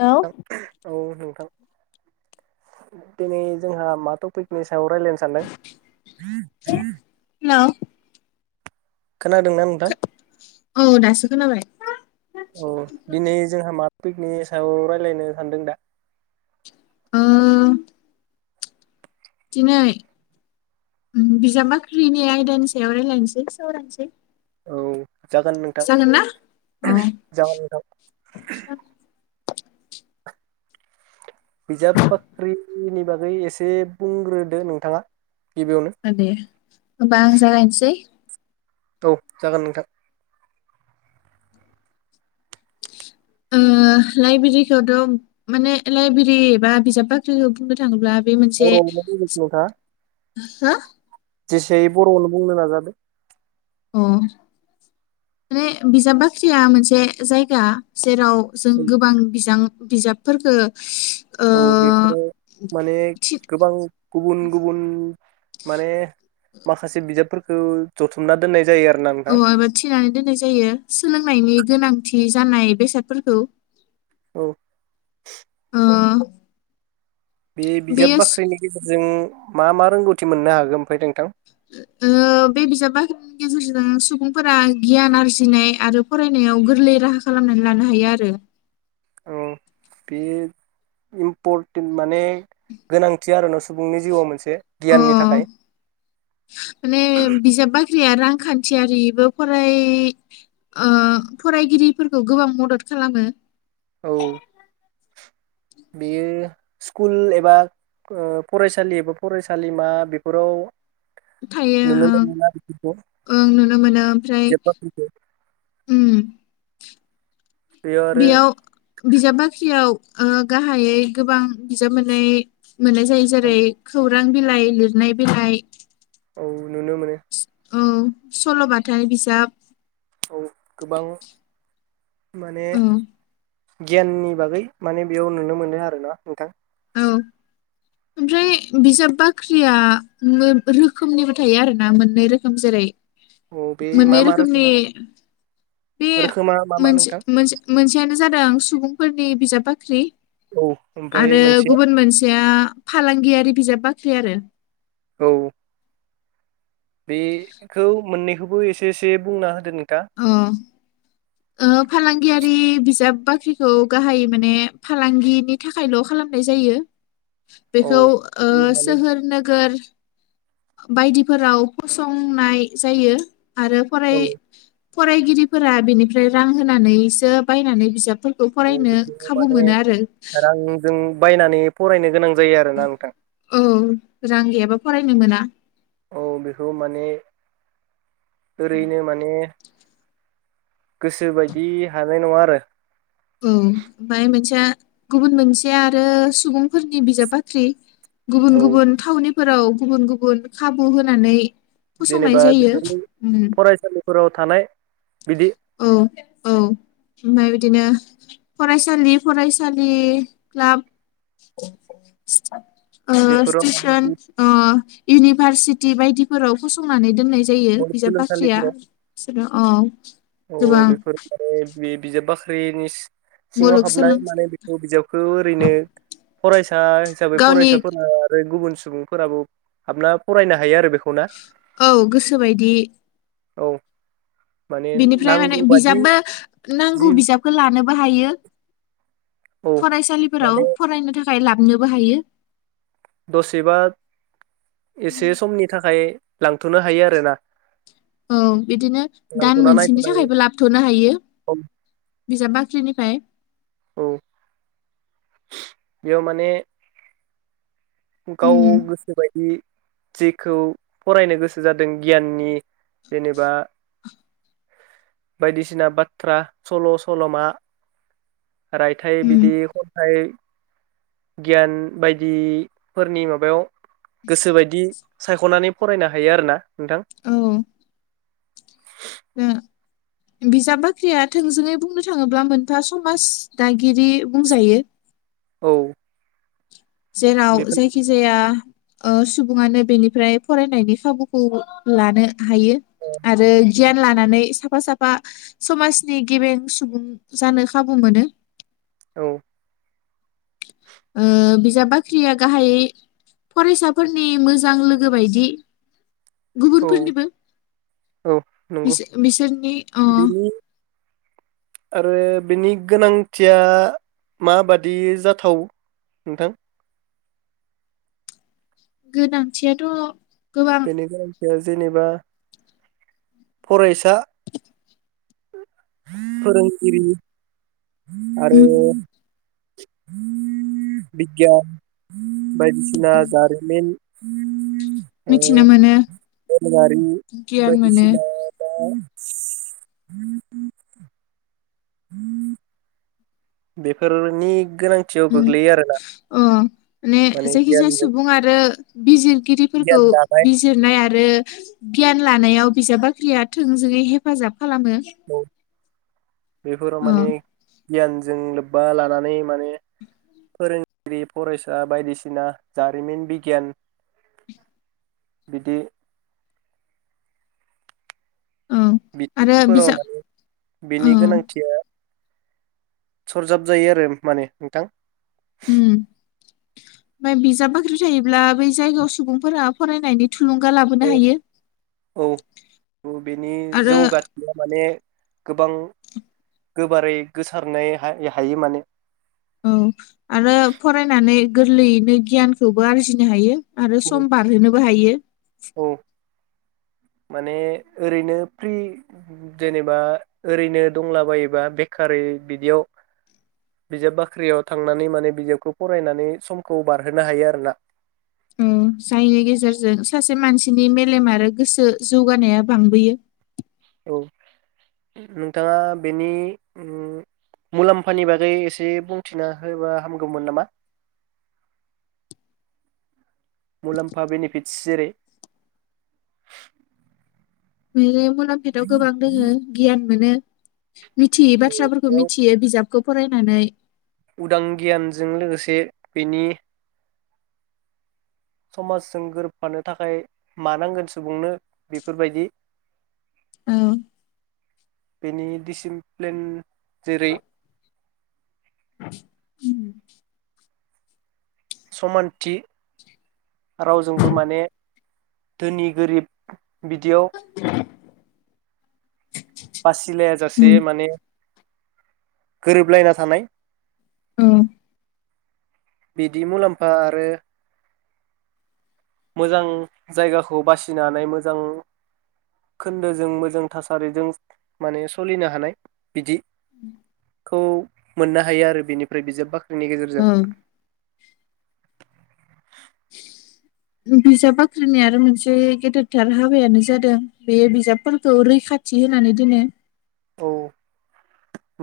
Hello ल औ औ थां दिनै जोंहा मा टपिकनि सा याव रायलायनो सानदों? हेलौ खोनादोंना नोंथां औ दासो खोनाबाय औ दिनै जोंहा मा टपिकनि सायाव रायज्लायनो सानदों दा? अ दिनै बिजाब बाख्रिनि आयदानि सायाव रायलायनोसै सावरायनोसै औ जागोन नोंथां जागोन ना जागोन नोंथां बिजाब बाख्रिनि बागै एसे बुंग्रोदो नोंथाङा? गिबियावनो दे होमबा आं जागायनोसै औ जागोन नोंथां ओ लाइब्रेरिखौथ' माने लाइब्रेरि एबा बिजाब बाख्रिखौ बुंनो थाङोब्ला बे मोनसे बर'आवनो बुंदो नोंथाङा हो जेसे हायो बर'आवनो बुंनो नाजादो अ माने बिजाब बाख्रिया मोनसे जायगा जेराव जों गोबां बिजां बिजाबफोरखो ओ औ बेफोराव माने थि गोबां गुबुन गुबुन माने माखासे बिजाबफोरख खौ जथुमना दोननाय जायो आ औ एबा थिनानै दोननाय जायो सोलोंनायनि गोनांथि जानाय बेसाद फोरखौ [inaudible] ओ बे बिजाब बाख्रिनि गेजेरजों मा मा रोंगौथि मोननो हागोन ओमफ्राय नोंथां? ओ बे बिजाब बाख्रिनि गेजेरजों सुबुंफोरा गियान आरजिनाय आरो फरायनायाव गोरलै राहा खालामनानै लानो हायो आरो औ बे इम्परटेन्ट माने गोनांथि आरो न‍' सुबुंनि जिउआव मोनस अ माने बिजाब बाख्रिया रांखान्थियारि बो फराय ओ फरायगिरिफोरखौ गोबां मदद खालामो। औ बेयो स्कुल एबा ओ फरायसालि एबा फरायसालिमा बेफोराव थायो नुनो ओं। मोनोना बेफोरखौ ओं नुनो मोनो ओमफ्राय बिजाब बाख्रिखौ उम बेयाव बिजाब बाख्रियाव ओ गाहाइयै गोबां बिजाब मोननाय मोननाय जायो। जेरै खौर खौरां बिलाइ, लिरनाय बिलाइ औ। नुनो मोनो। औ सल'बाथा बिजाब औ गोबां। माने औ गियाननि बागै माने बेयाव नुनो मोनो आरो ना नोंथां। औ ओमफ्राय बिजाब बाख्रिया मो-रोखोमनिबो थायो आरोना मोननै रोखोम। जेरै औ बे मा मोननै मा रोखोमनि रोखोमा बे रोखोमा मा मा मोनसे नोंथां मोनसे मोनसेयानो जादों सुबुं फोरनि बिजाब बाख्रि औ ओमफ्राय आरो मोनसे गुबुन मोनसेया फालांगियारि बिजाब बाख्रि आरो। औ। बेखौ मोननैखौबो एसे एसे बुंना होदो नों। उम ओ फालांगियारि बिजाब बाख्रिखौ गाहाय माने फालांगिनि थाखायल' खालामनाय जायो। औ बेखौ ओ बे माने सोहोर नोगोर बायदिफोराव फसंनाय जायो। आरो फराय औ फरायगिरिफोरा बेनिफ्राय रां होनानैसो बायनानै बिजाब बेखौ माने रांजों बायनानै फरायनो गोनां जायो आरोना नोंथां औ रां गैयाबा फरायनो मोना। औ बिखौबो माने ओरैनो माने गोसो बायदि हानाय नङा आरो। औ ओमफ्राय मोनसेया गुबुन मोनसेया आरो सुबुंफोरनि बिजाब बाख्रि। गुबुन औ गुबुन थावनिफ फोराव गुबुन गुबुन खाबु होनानै फसंनाय जेनेबा जायो बिफोरनि उम फरायसालिफोराव थानाय बिदि औ ओमफ्राय बिदिनो फरायसालि फरायसालि क्लाब आ बेफोराव स्टेसन ओ इउनिभारसिटि बायदिफोराव फसंनानै दोननाय जायो बिजाब बाख्रिया मुलुगसोलोंसालिफोराव बिसोर अ अ बेफोर माने बे बिजाब बाख्रिनि सिङाव हाबनाय मुलुगसोलों माने बेखौ बिजाबखौ ओरैनो फरायसा सा हिसाबै गावनि फरायसाफोरा आरो गुबुन सुबुंफोराबो हाबना फरायनो हायो आरो बेखौ ना औ गोसोबायदि औ माने फ्राय नांगौ माने बादि बिजाबबो नांगौ जि बिजाबखौ लाना बाहायो औ फरायसालिफोराव माने फरायनो थाखाय फाय लाबनोबो हायो दसेबा एसे समनि थाखाय लांथ'नो हायो आरोना औ बिदिनो दान लांथ'ना मोनसेनि नायथ'नो हायो थाखायबो लाबथ'नो हायो औ बिजाब बाख्रिनिफ्राय औ बेयाव माने गाव उम गोसोबायदि जेखौ फरायनो गोसो जादों गियाननि जेनेबा बायदिसिना बाथ्रा सल' सल'मा रायथाइ बिदि फाय गियान बायदिफोरनि माबायाव गोसोबायदि सायख'नानै फरायनो हायो आरोना नोंथां उम बिजाब बाख्रिया थोंजोङै बुंनो थाङोब्ला मोनफा समाज दागिरि बुंजायो। औ जेराव बेफोर जायखि जाया ओ सुबुङानो बेनिफ्राय फरायनायनि खाबुखौ लानो हायो आरो गियान लानानै सा साफा साफा समाजनि गेबें सुबुं जानो खाबु मोनो। औ ओ बिजाब बाख्रिया गाहायै फरायसाफोरनि मोजां लोगो बायदि औ गुबुनफोरनिबो औ नंगौ बिसोर बिसोरनि अ बिनि आरो बिनि गोनांथिया माबादि जाथाव नोंथां गोनांथियाथ गोबां बेनिफ्राय बे जेनेबा फरायसा फोरोंगिरि आरो उम [unintelligible] बिगियान बायदिसिना उम जारिमिन [inaudible] मिथिनो मोनो बारि गियान बायदि मोनो सिना बा [inaudible] [inaudible] बेफोरनि गोनांथियाव गोग्लैयो आरोना ने माने जायखिजाया गियानजों सुबुं आरो बिजिरगिरिफोरखौ गियान दानाय बिजिरनाय आरो गिया लानायाव बिजाब बाख्रिया थोंजोङै हेफाजाब खालामो औ बेफोराव अ माने गियानजों लोब्बा लानानै माने फोरोंगिरि फरायसा बायदिसिना जारिमिन बिगियान बिदि औ आरो [unintelligible] बिजाब माने औ बिनि गोनांथिया सरजाब जायो आरो माने नोंथां उम ओमफ्राय बिजाब बाख्रि थायोब्ला बै जायगायाव सुबुंफोरा फरायनायनि थुलुंगा लाबोनो औ हायो औ बेनि आरो जौगाथिया माने गोबां गोबारै गोसारनाय हा हायो माने औ आरो फरायनानै गोरलैयैनो गियानखौबो आरजिनो हायो आरो सम बारहोनोबो हायो औ माने ओरैनो फ्रि जेनेबा ओरैनो दंलाबायोबा बेखारै बिदियाव बिजाब बाख्रियाव थांनानै माने बिजाबखौ फरायनानै समखौ बारहोनो हायो आरोना उम जायनि गेजेरजों सासे मानसिनि मेलेम आरो गोसो जौगानाया बांबोयो नोंथाङा बेनि ओम मुलाम्फानि बागै एसे बुंथिना होबा हामगौमोन नामा? मुलाम्फा बेनिफिटस जेरै [unintelligible] काम्पिटआव गोबां दोङो गियान मोनो। मिथियै बाथ्राफोरखौ बेयाव मिथियो बिजाब खौ फरायनानै उदां गियानजों लोगोसे बिनि समाजजों गोरोबफानो थाखाय मानांगोन सुबुंनो बेफोरबायदि औ बेनि डिसिनप्लेन जेरै उम समानथि रावजोंबो माने धोनि गोरिब बिदियाव बासि सिलाय जासे उम माने गोरोबलायना थानाय औ बिदि मुलाम्फा आरो मोजां जायगाखौ बासिनो हानाय मोजां खोन्दोजों मोजां थासारिजों माने सोलिनो हानाय बिदि उम खौ मोननो हायो आरो बिनिफ्राय बिजाब बा नि औ गेजेरजों बिजाब बाख्रिनि आरो मोनसे गेदेरथार हाबायानो जादों बे बिजाबफोरखौ रैखाथि होनानै दोनो औ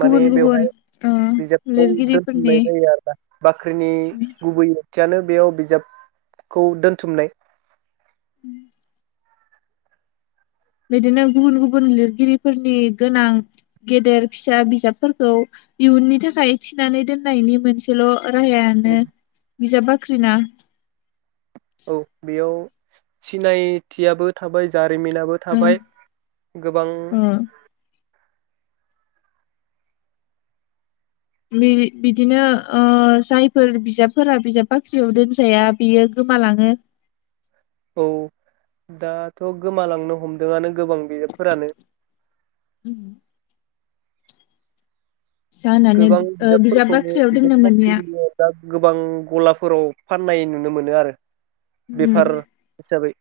माने गुबुन गुबुन बेवहाय ओ बिजाबखौ लिरगिरिफोरनि दोनथुमनाय जायो आरोना बाख्रिनि गुबै ओंथियानो बेयाव बिजाबखौ दोनथुमनाय उम बिदिनो गुबुन गुबुन लिरगिरिफोरनि गोनां गेदेर फिसा बिजाबफोरखौ इयुननि थाखाय थिनानै दोननायनि मोनसेल' राहायानो बिजाब बाख ख्रिना औ बेयाव सिनायथियाबो थाबाय जा रिमिनाबो ओ थाबाय गोबां ओ बि-बिदिनो ओ जायफोर बिजाबफोरा बिजाब बाख्रियाव दोनजाया बियो गोमालाङो औ दाथ' गोमालांनो हमदोंआनो गोबां बिजाबफोरानो ओम जाहोनानो गोबां बि ओ बिजाब बिजाबफोरखौनो बाख्रियाव बिजाब दोननो मोनिया बाख्रिनि अनगा गोबां गलाफोराव फाननाय नुनो मोनो आरो उम बेफार हिसाबै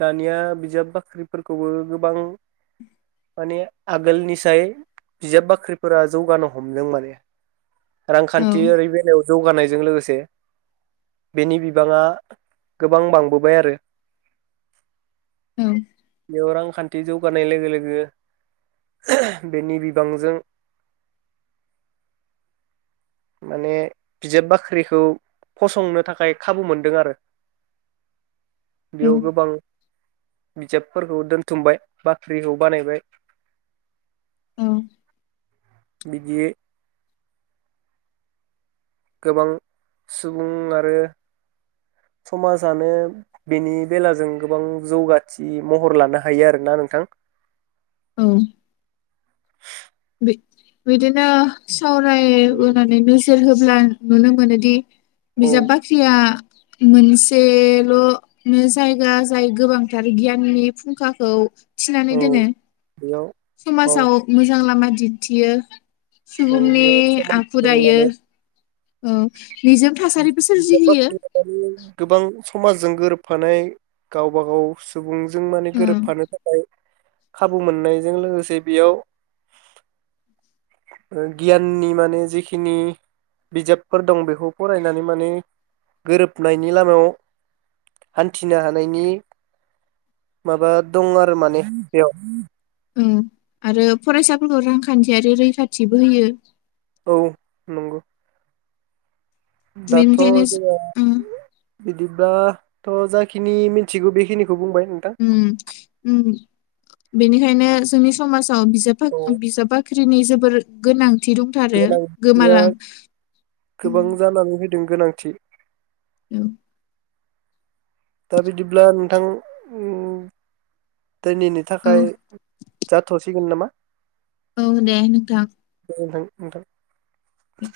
दानिया बिजाब बाख्रिफोरखौबो गोबां माने आगोलनिसाय बिजाब बाख्रिफोरा जौगानो हमदों माने औ रांखान्थि ओरै बेलायाव जौगानायजों लोगोसे बेनि बिबाङा गोबां बांबोबाय आरो औ। बेयाव रांखान्थि जौगानाय लोगो लोगो बेनि बिबांजों माने बिजाब बाख्रिखौ फसंनो थाखाय खाबु मोनदों आरो। औ बियाव गोबां बिजाबफोरखौ दोनथुमबाय बाख्रिखौ बानायबाय। औ। बिदि गोबां सुबुं आरो समाजानो बेनि बेलाजों गोबां जौगाथि महर लानो हायो आरोना नोंथां? औ। बि बिदिनो सावरायबोनानै नोजोर होब्ला नुनो मोनोदि औ बिजाब बाख्रिया मोनसेल'नो जायगा जाय गोबांथार गियाननि फुंखाखौ थिनानै औ दोनो बेयाव औ समाजाव मोजां लामा दिन्थियो। औ सुबुंनि बेयाव आखु समाजजों दायो। माने औ। निजोम थासारिबो सोरजिहोयो [unintelligible] गोबां समाजजों गोरोबफानाय गावबा गाव सुबुं जों माने ओ गोरोबफानो थाखाय खाबु मोननायजों लोगोसे बेयाव ओ गियाननि माने जिखिनि बिजाबफोर दं बेखौ फरायनानै माने गोरोबनायनि लामायाव हान्थिनो हानायनि माबा दं आरो माने बेयाव। ओं आरो फरायसाफोरखौ रांखान्थियारि रैखाथिबो होयो। औ नंगौ। दाथ' बेनिखायनो जोंहा उम बिदिब्लाथ' जाखिनि मिथिगौ बेखिनिखौ बुंबाय नोंथां। ओम ओम बेनिखायनो जोंनि समाज अ बिजाब औ बाख बिजाब बाख ख्रिनि जोबोर गोनां थि दंथारो गोनांथिया गोमालां उम। दों गोनांथि। उम। दा बिदिब्ला नोंथां उम दोनैनि औ थाखाय जाथ'सिगोन नामा? औ देे नोंथां। ओनथां नोंथां। उ।